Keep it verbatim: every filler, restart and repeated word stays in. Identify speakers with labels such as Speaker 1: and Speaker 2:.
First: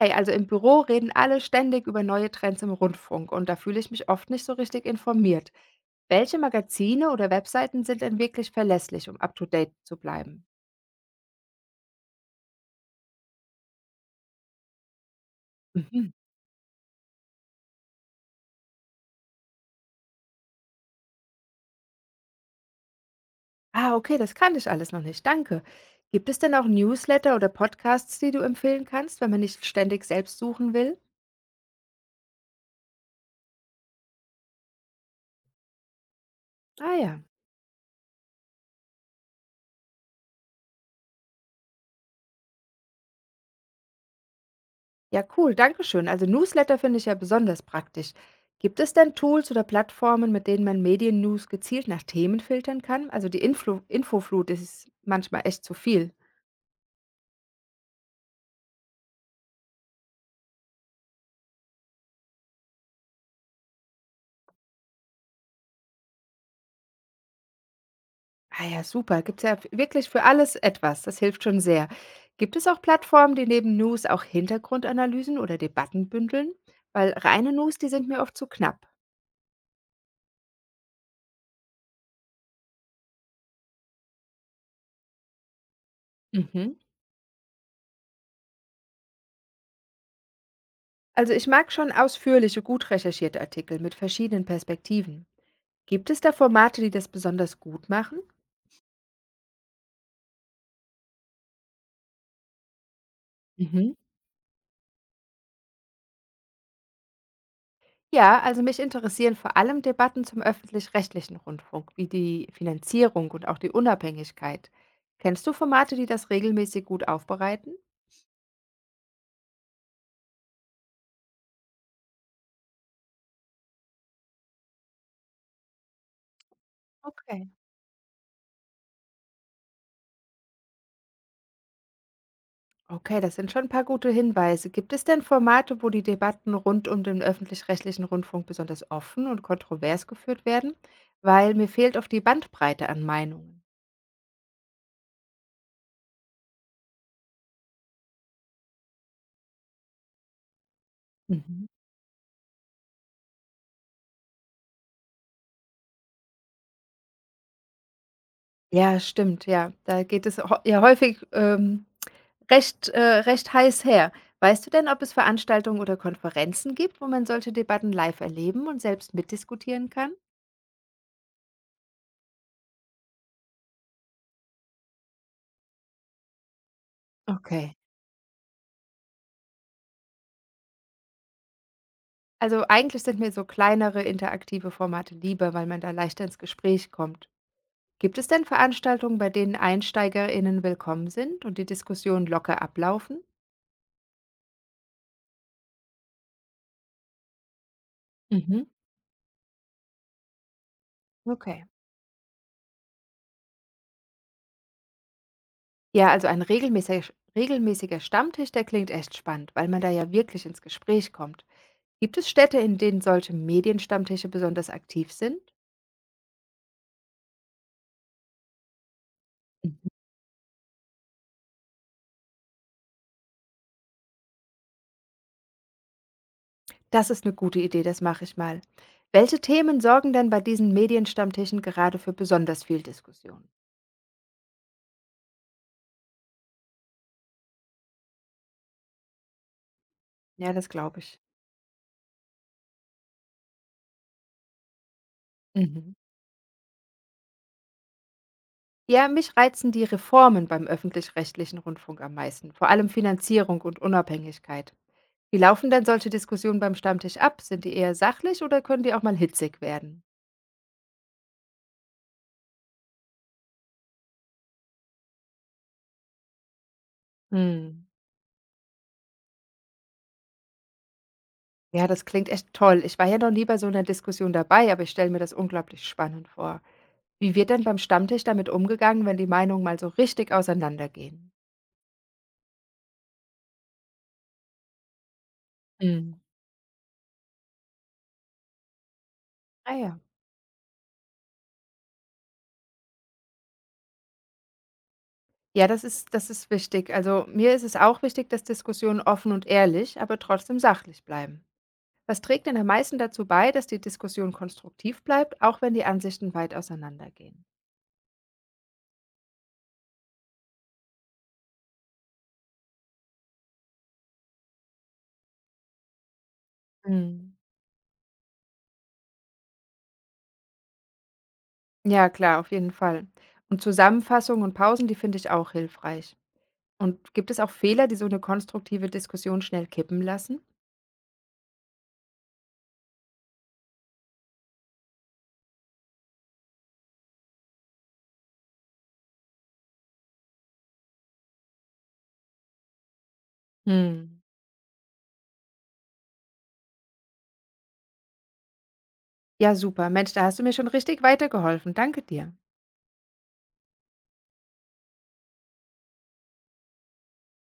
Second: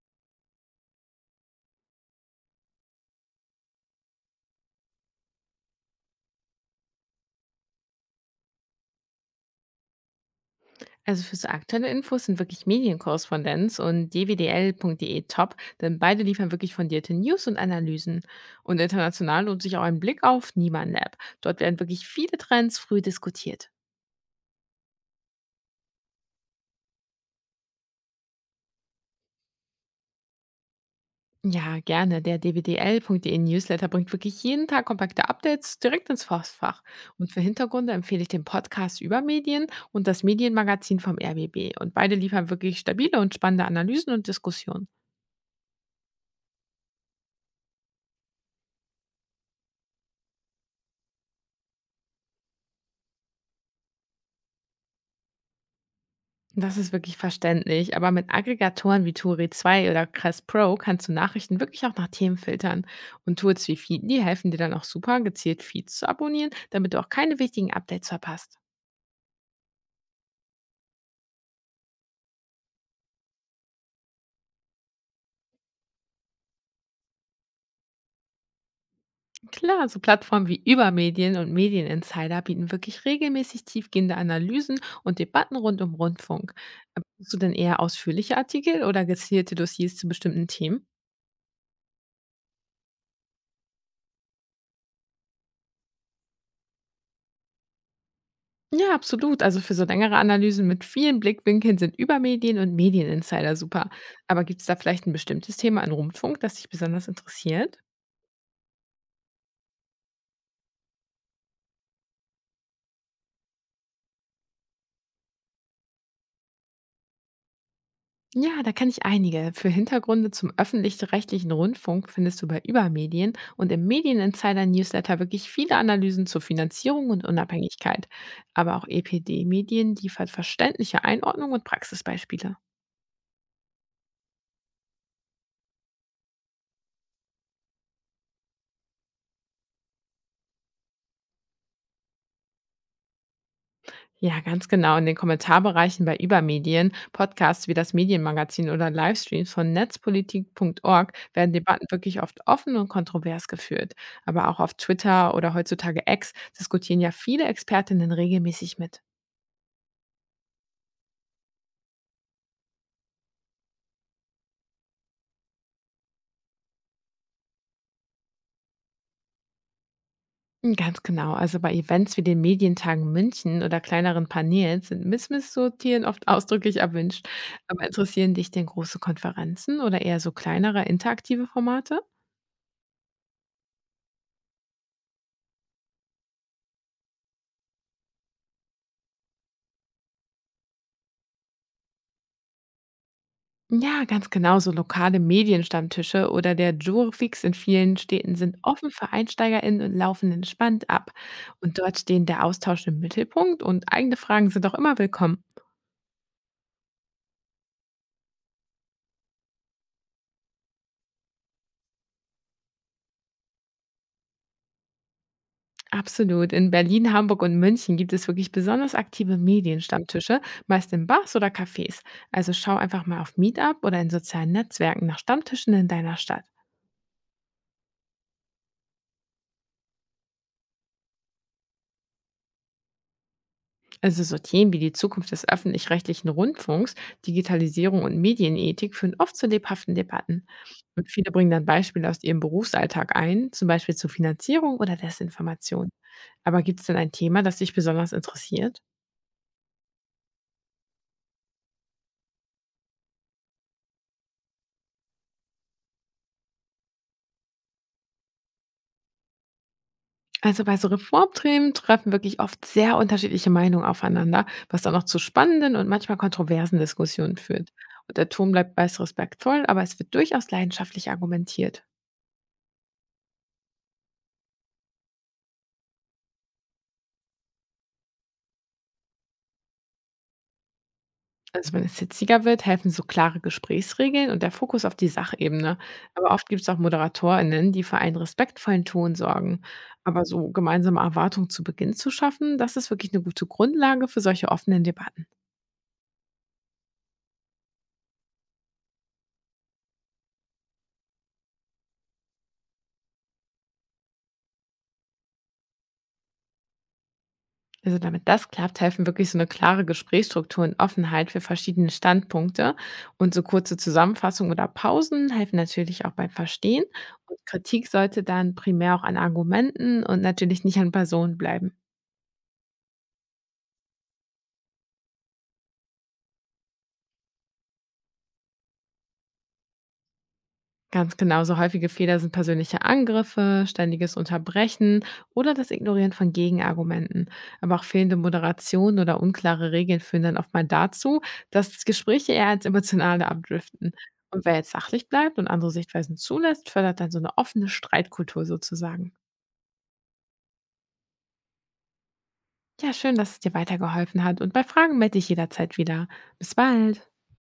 Speaker 1: Hey, also im Büro reden alle ständig über neue Trends im Rundfunk und da fühle ich mich oft nicht so richtig informiert. Welche Magazine oder Webseiten sind denn wirklich verlässlich, um up-to-date zu bleiben?
Speaker 2: Also für so aktuelle Infos sind wirklich Medienkorrespondenz und dwdl.de top, denn
Speaker 1: Mhm.
Speaker 2: beide liefern wirklich fundierte News und Analysen. Und international lohnt sich auch ein Blick auf Niemann Lab. Dort werden wirklich viele Trends früh diskutiert.
Speaker 1: Ah, okay, das kannte ich alles noch nicht. Danke. Gibt es denn auch Newsletter oder Podcasts, die du empfehlen kannst, wenn man nicht ständig selbst suchen will?
Speaker 2: Ja, gerne. Der dwdl.de Newsletter bringt wirklich jeden Tag kompakte Updates direkt ins Forstfach.
Speaker 1: Ah ja.
Speaker 2: Und für Hintergründe empfehle ich den Podcast über Medien und das Medienmagazin vom R B B. Und beide liefern wirklich stabile und spannende Analysen und Diskussionen.
Speaker 1: Ja, cool, danke schön. Also Newsletter finde ich ja besonders praktisch. Gibt es denn Tools oder Plattformen, mit denen man Medien-News gezielt nach Themen filtern kann? Also die Influ Infoflut ist manchmal echt zu viel.
Speaker 2: Das ist wirklich verständlich, aber mit Aggregatoren wie Turi zwei oder Crest Pro kannst du Nachrichten wirklich auch nach Themen filtern. Und Tools wie Feedly helfen dir dann auch super, gezielt Feeds zu abonnieren, damit du auch keine wichtigen Updates verpasst.
Speaker 1: Ah ja, super. Gibt es ja wirklich für alles etwas. Das hilft schon sehr. Gibt es auch Plattformen, die neben News auch Hintergrundanalysen oder Debatten bündeln? Weil reine News, die sind mir oft zu knapp.
Speaker 2: Klar, so Plattformen wie Übermedien und Medieninsider bieten wirklich regelmäßig tiefgehende Analysen und Debatten rund um Rundfunk.
Speaker 1: Mhm.
Speaker 2: Aber suchst du denn eher ausführliche Artikel oder gezielte Dossiers zu bestimmten Themen?
Speaker 1: Also ich mag schon ausführliche, gut recherchierte Artikel mit verschiedenen Perspektiven. Gibt es da Formate, die das besonders gut machen?
Speaker 2: Ja, absolut. Also für so längere Analysen mit vielen Blickwinkeln sind Übermedien und Medieninsider super.
Speaker 1: Mhm.
Speaker 2: Aber gibt es da vielleicht ein bestimmtes Thema in Rundfunk, das dich besonders interessiert?
Speaker 1: Ja, also mich interessieren vor allem Debatten zum öffentlich-rechtlichen Rundfunk, wie die Finanzierung und auch die Unabhängigkeit. Kennst du Formate, die das regelmäßig gut aufbereiten?
Speaker 2: Ja, da kann ich einige. Für Hintergründe zum öffentlich-rechtlichen Rundfunk findest du bei Übermedien und im Medieninsider-Newsletter wirklich viele Analysen zur Finanzierung und
Speaker 1: Okay.
Speaker 2: Unabhängigkeit. Aber auch E P D-Medien liefert verständliche Einordnung und Praxisbeispiele.
Speaker 1: Okay, das sind schon ein paar gute Hinweise. Gibt es denn Formate, wo die Debatten rund um den öffentlich-rechtlichen Rundfunk besonders offen und kontrovers geführt werden? Weil mir fehlt oft die Bandbreite an Meinungen.
Speaker 2: Ja, ganz genau. In den Kommentarbereichen bei Übermedien, Podcasts wie das Medienmagazin oder Livestreams von netzpolitik Punkt org werden
Speaker 1: Mhm.
Speaker 2: Debatten wirklich oft offen und kontrovers geführt. Aber auch auf Twitter oder heutzutage X diskutieren ja viele Expertinnen regelmäßig
Speaker 1: Ja,
Speaker 2: mit.
Speaker 1: stimmt, ja. Da geht es hau- ja häufig ähm, recht äh, recht heiß her. Weißt du denn, ob es Veranstaltungen oder Konferenzen gibt, wo man solche Debatten live erleben und selbst mitdiskutieren kann?
Speaker 2: Hm, ganz genau. Also bei Events wie den Medientagen München oder kleineren Panels sind Missmisssortieren oft ausdrücklich erwünscht.
Speaker 1: Okay.
Speaker 2: Aber interessieren dich denn große Konferenzen oder eher so kleinere interaktive Formate?
Speaker 1: Also eigentlich sind mir so kleinere interaktive Formate lieber, weil man da leichter ins Gespräch kommt. Gibt es denn Veranstaltungen, bei denen EinsteigerInnen willkommen sind und die Diskussionen locker ablaufen?
Speaker 2: Ja, ganz genau. So lokale Medienstammtische oder der Jurfix in vielen Städten sind
Speaker 1: Mhm.
Speaker 2: offen für EinsteigerInnen und laufen entspannt ab.
Speaker 1: Okay.
Speaker 2: Und dort stehen der Austausch im Mittelpunkt und eigene Fragen sind auch immer willkommen.
Speaker 1: Ja, also ein regelmäßiger, regelmäßiger Stammtisch, der klingt echt spannend, weil man da ja wirklich ins Gespräch kommt. Gibt es Städte, in denen solche Medienstammtische besonders aktiv sind?
Speaker 2: Absolut. In Berlin, Hamburg und München gibt es wirklich besonders aktive
Speaker 1: Mhm.
Speaker 2: Medienstammtische, meist in Bars oder Cafés. Also schau einfach mal auf Meetup oder in sozialen Netzwerken nach Stammtischen in deiner Stadt.
Speaker 1: Das ist eine gute Idee, das mache ich mal. Welche Themen sorgen denn bei diesen Medienstammtischen gerade für besonders viel Diskussion?
Speaker 2: Also so Themen wie die Zukunft des öffentlich-rechtlichen Rundfunks, Digitalisierung und Medienethik führen oft zu lebhaften Debatten.
Speaker 1: Ja, das glaube
Speaker 2: Und
Speaker 1: ich.
Speaker 2: viele bringen dann Beispiele aus ihrem Berufsalltag ein, zum Beispiel zur Finanzierung oder Desinformation.
Speaker 1: Mhm.
Speaker 2: Aber gibt es denn ein Thema, das dich besonders interessiert?
Speaker 1: Ja, mich reizen die Reformen beim öffentlich-rechtlichen Rundfunk am meisten, vor allem Finanzierung und Unabhängigkeit. Wie laufen denn solche Diskussionen beim Stammtisch ab? Sind die eher sachlich oder können die auch mal hitzig werden?
Speaker 2: Also bei so Reformthemen treffen wirklich oft sehr unterschiedliche Meinungen aufeinander, was dann auch zu spannenden und manchmal kontroversen Diskussionen führt.
Speaker 1: Mhm.
Speaker 2: Und der Ton bleibt meist respektvoll, aber es wird durchaus leidenschaftlich argumentiert.
Speaker 1: Ja, das klingt echt toll. Ich war ja noch nie bei so einer Diskussion dabei, aber ich stelle mir das unglaublich spannend vor. Wie wird denn beim Stammtisch damit umgegangen, wenn die Meinungen mal so richtig auseinandergehen?
Speaker 2: Also wenn es hitziger wird, helfen so klare Gesprächsregeln und der Fokus auf die Sachebene.
Speaker 1: Mhm.
Speaker 2: Aber oft gibt es auch ModeratorInnen, die für einen respektvollen Ton sorgen.
Speaker 1: Ah ja.
Speaker 2: Aber so gemeinsame Erwartungen zu Beginn zu schaffen, das ist wirklich eine gute Grundlage für solche offenen Debatten.
Speaker 1: Ja, das ist das ist wichtig. Also, mir ist es auch wichtig, dass Diskussionen offen und ehrlich, aber trotzdem sachlich bleiben. Was trägt denn am meisten dazu bei, dass die Diskussion konstruktiv bleibt, auch wenn die Ansichten weit auseinandergehen?
Speaker 2: Also damit das klappt, helfen wirklich so eine klare Gesprächsstruktur und Offenheit für verschiedene Standpunkte. Und so kurze Zusammenfassungen oder Pausen helfen natürlich auch beim Verstehen.
Speaker 1: Mhm.
Speaker 2: Und Kritik sollte dann primär auch an Argumenten und natürlich nicht an Personen bleiben.
Speaker 1: Ja, klar, auf jeden Fall. Und Zusammenfassungen und Pausen, die finde ich auch hilfreich. Und gibt es auch Fehler, die so eine konstruktive Diskussion schnell kippen lassen?
Speaker 2: Ganz genau, so häufige Fehler sind persönliche Angriffe, ständiges Unterbrechen oder das Ignorieren von Gegenargumenten. Aber auch fehlende Moderation oder unklare Regeln führen dann oft mal dazu, dass Gespräche eher ins Emotionale abdriften.
Speaker 1: Mhm.
Speaker 2: Und wer jetzt sachlich bleibt und andere Sichtweisen zulässt, fördert dann so eine offene Streitkultur sozusagen.
Speaker 1: Ja, super. Mensch, da hast du mir schon richtig weitergeholfen. Danke dir.
Speaker 2: Ja, schön, dass es dir weitergeholfen hat und bei Fragen melde ich jederzeit wieder. Bis bald.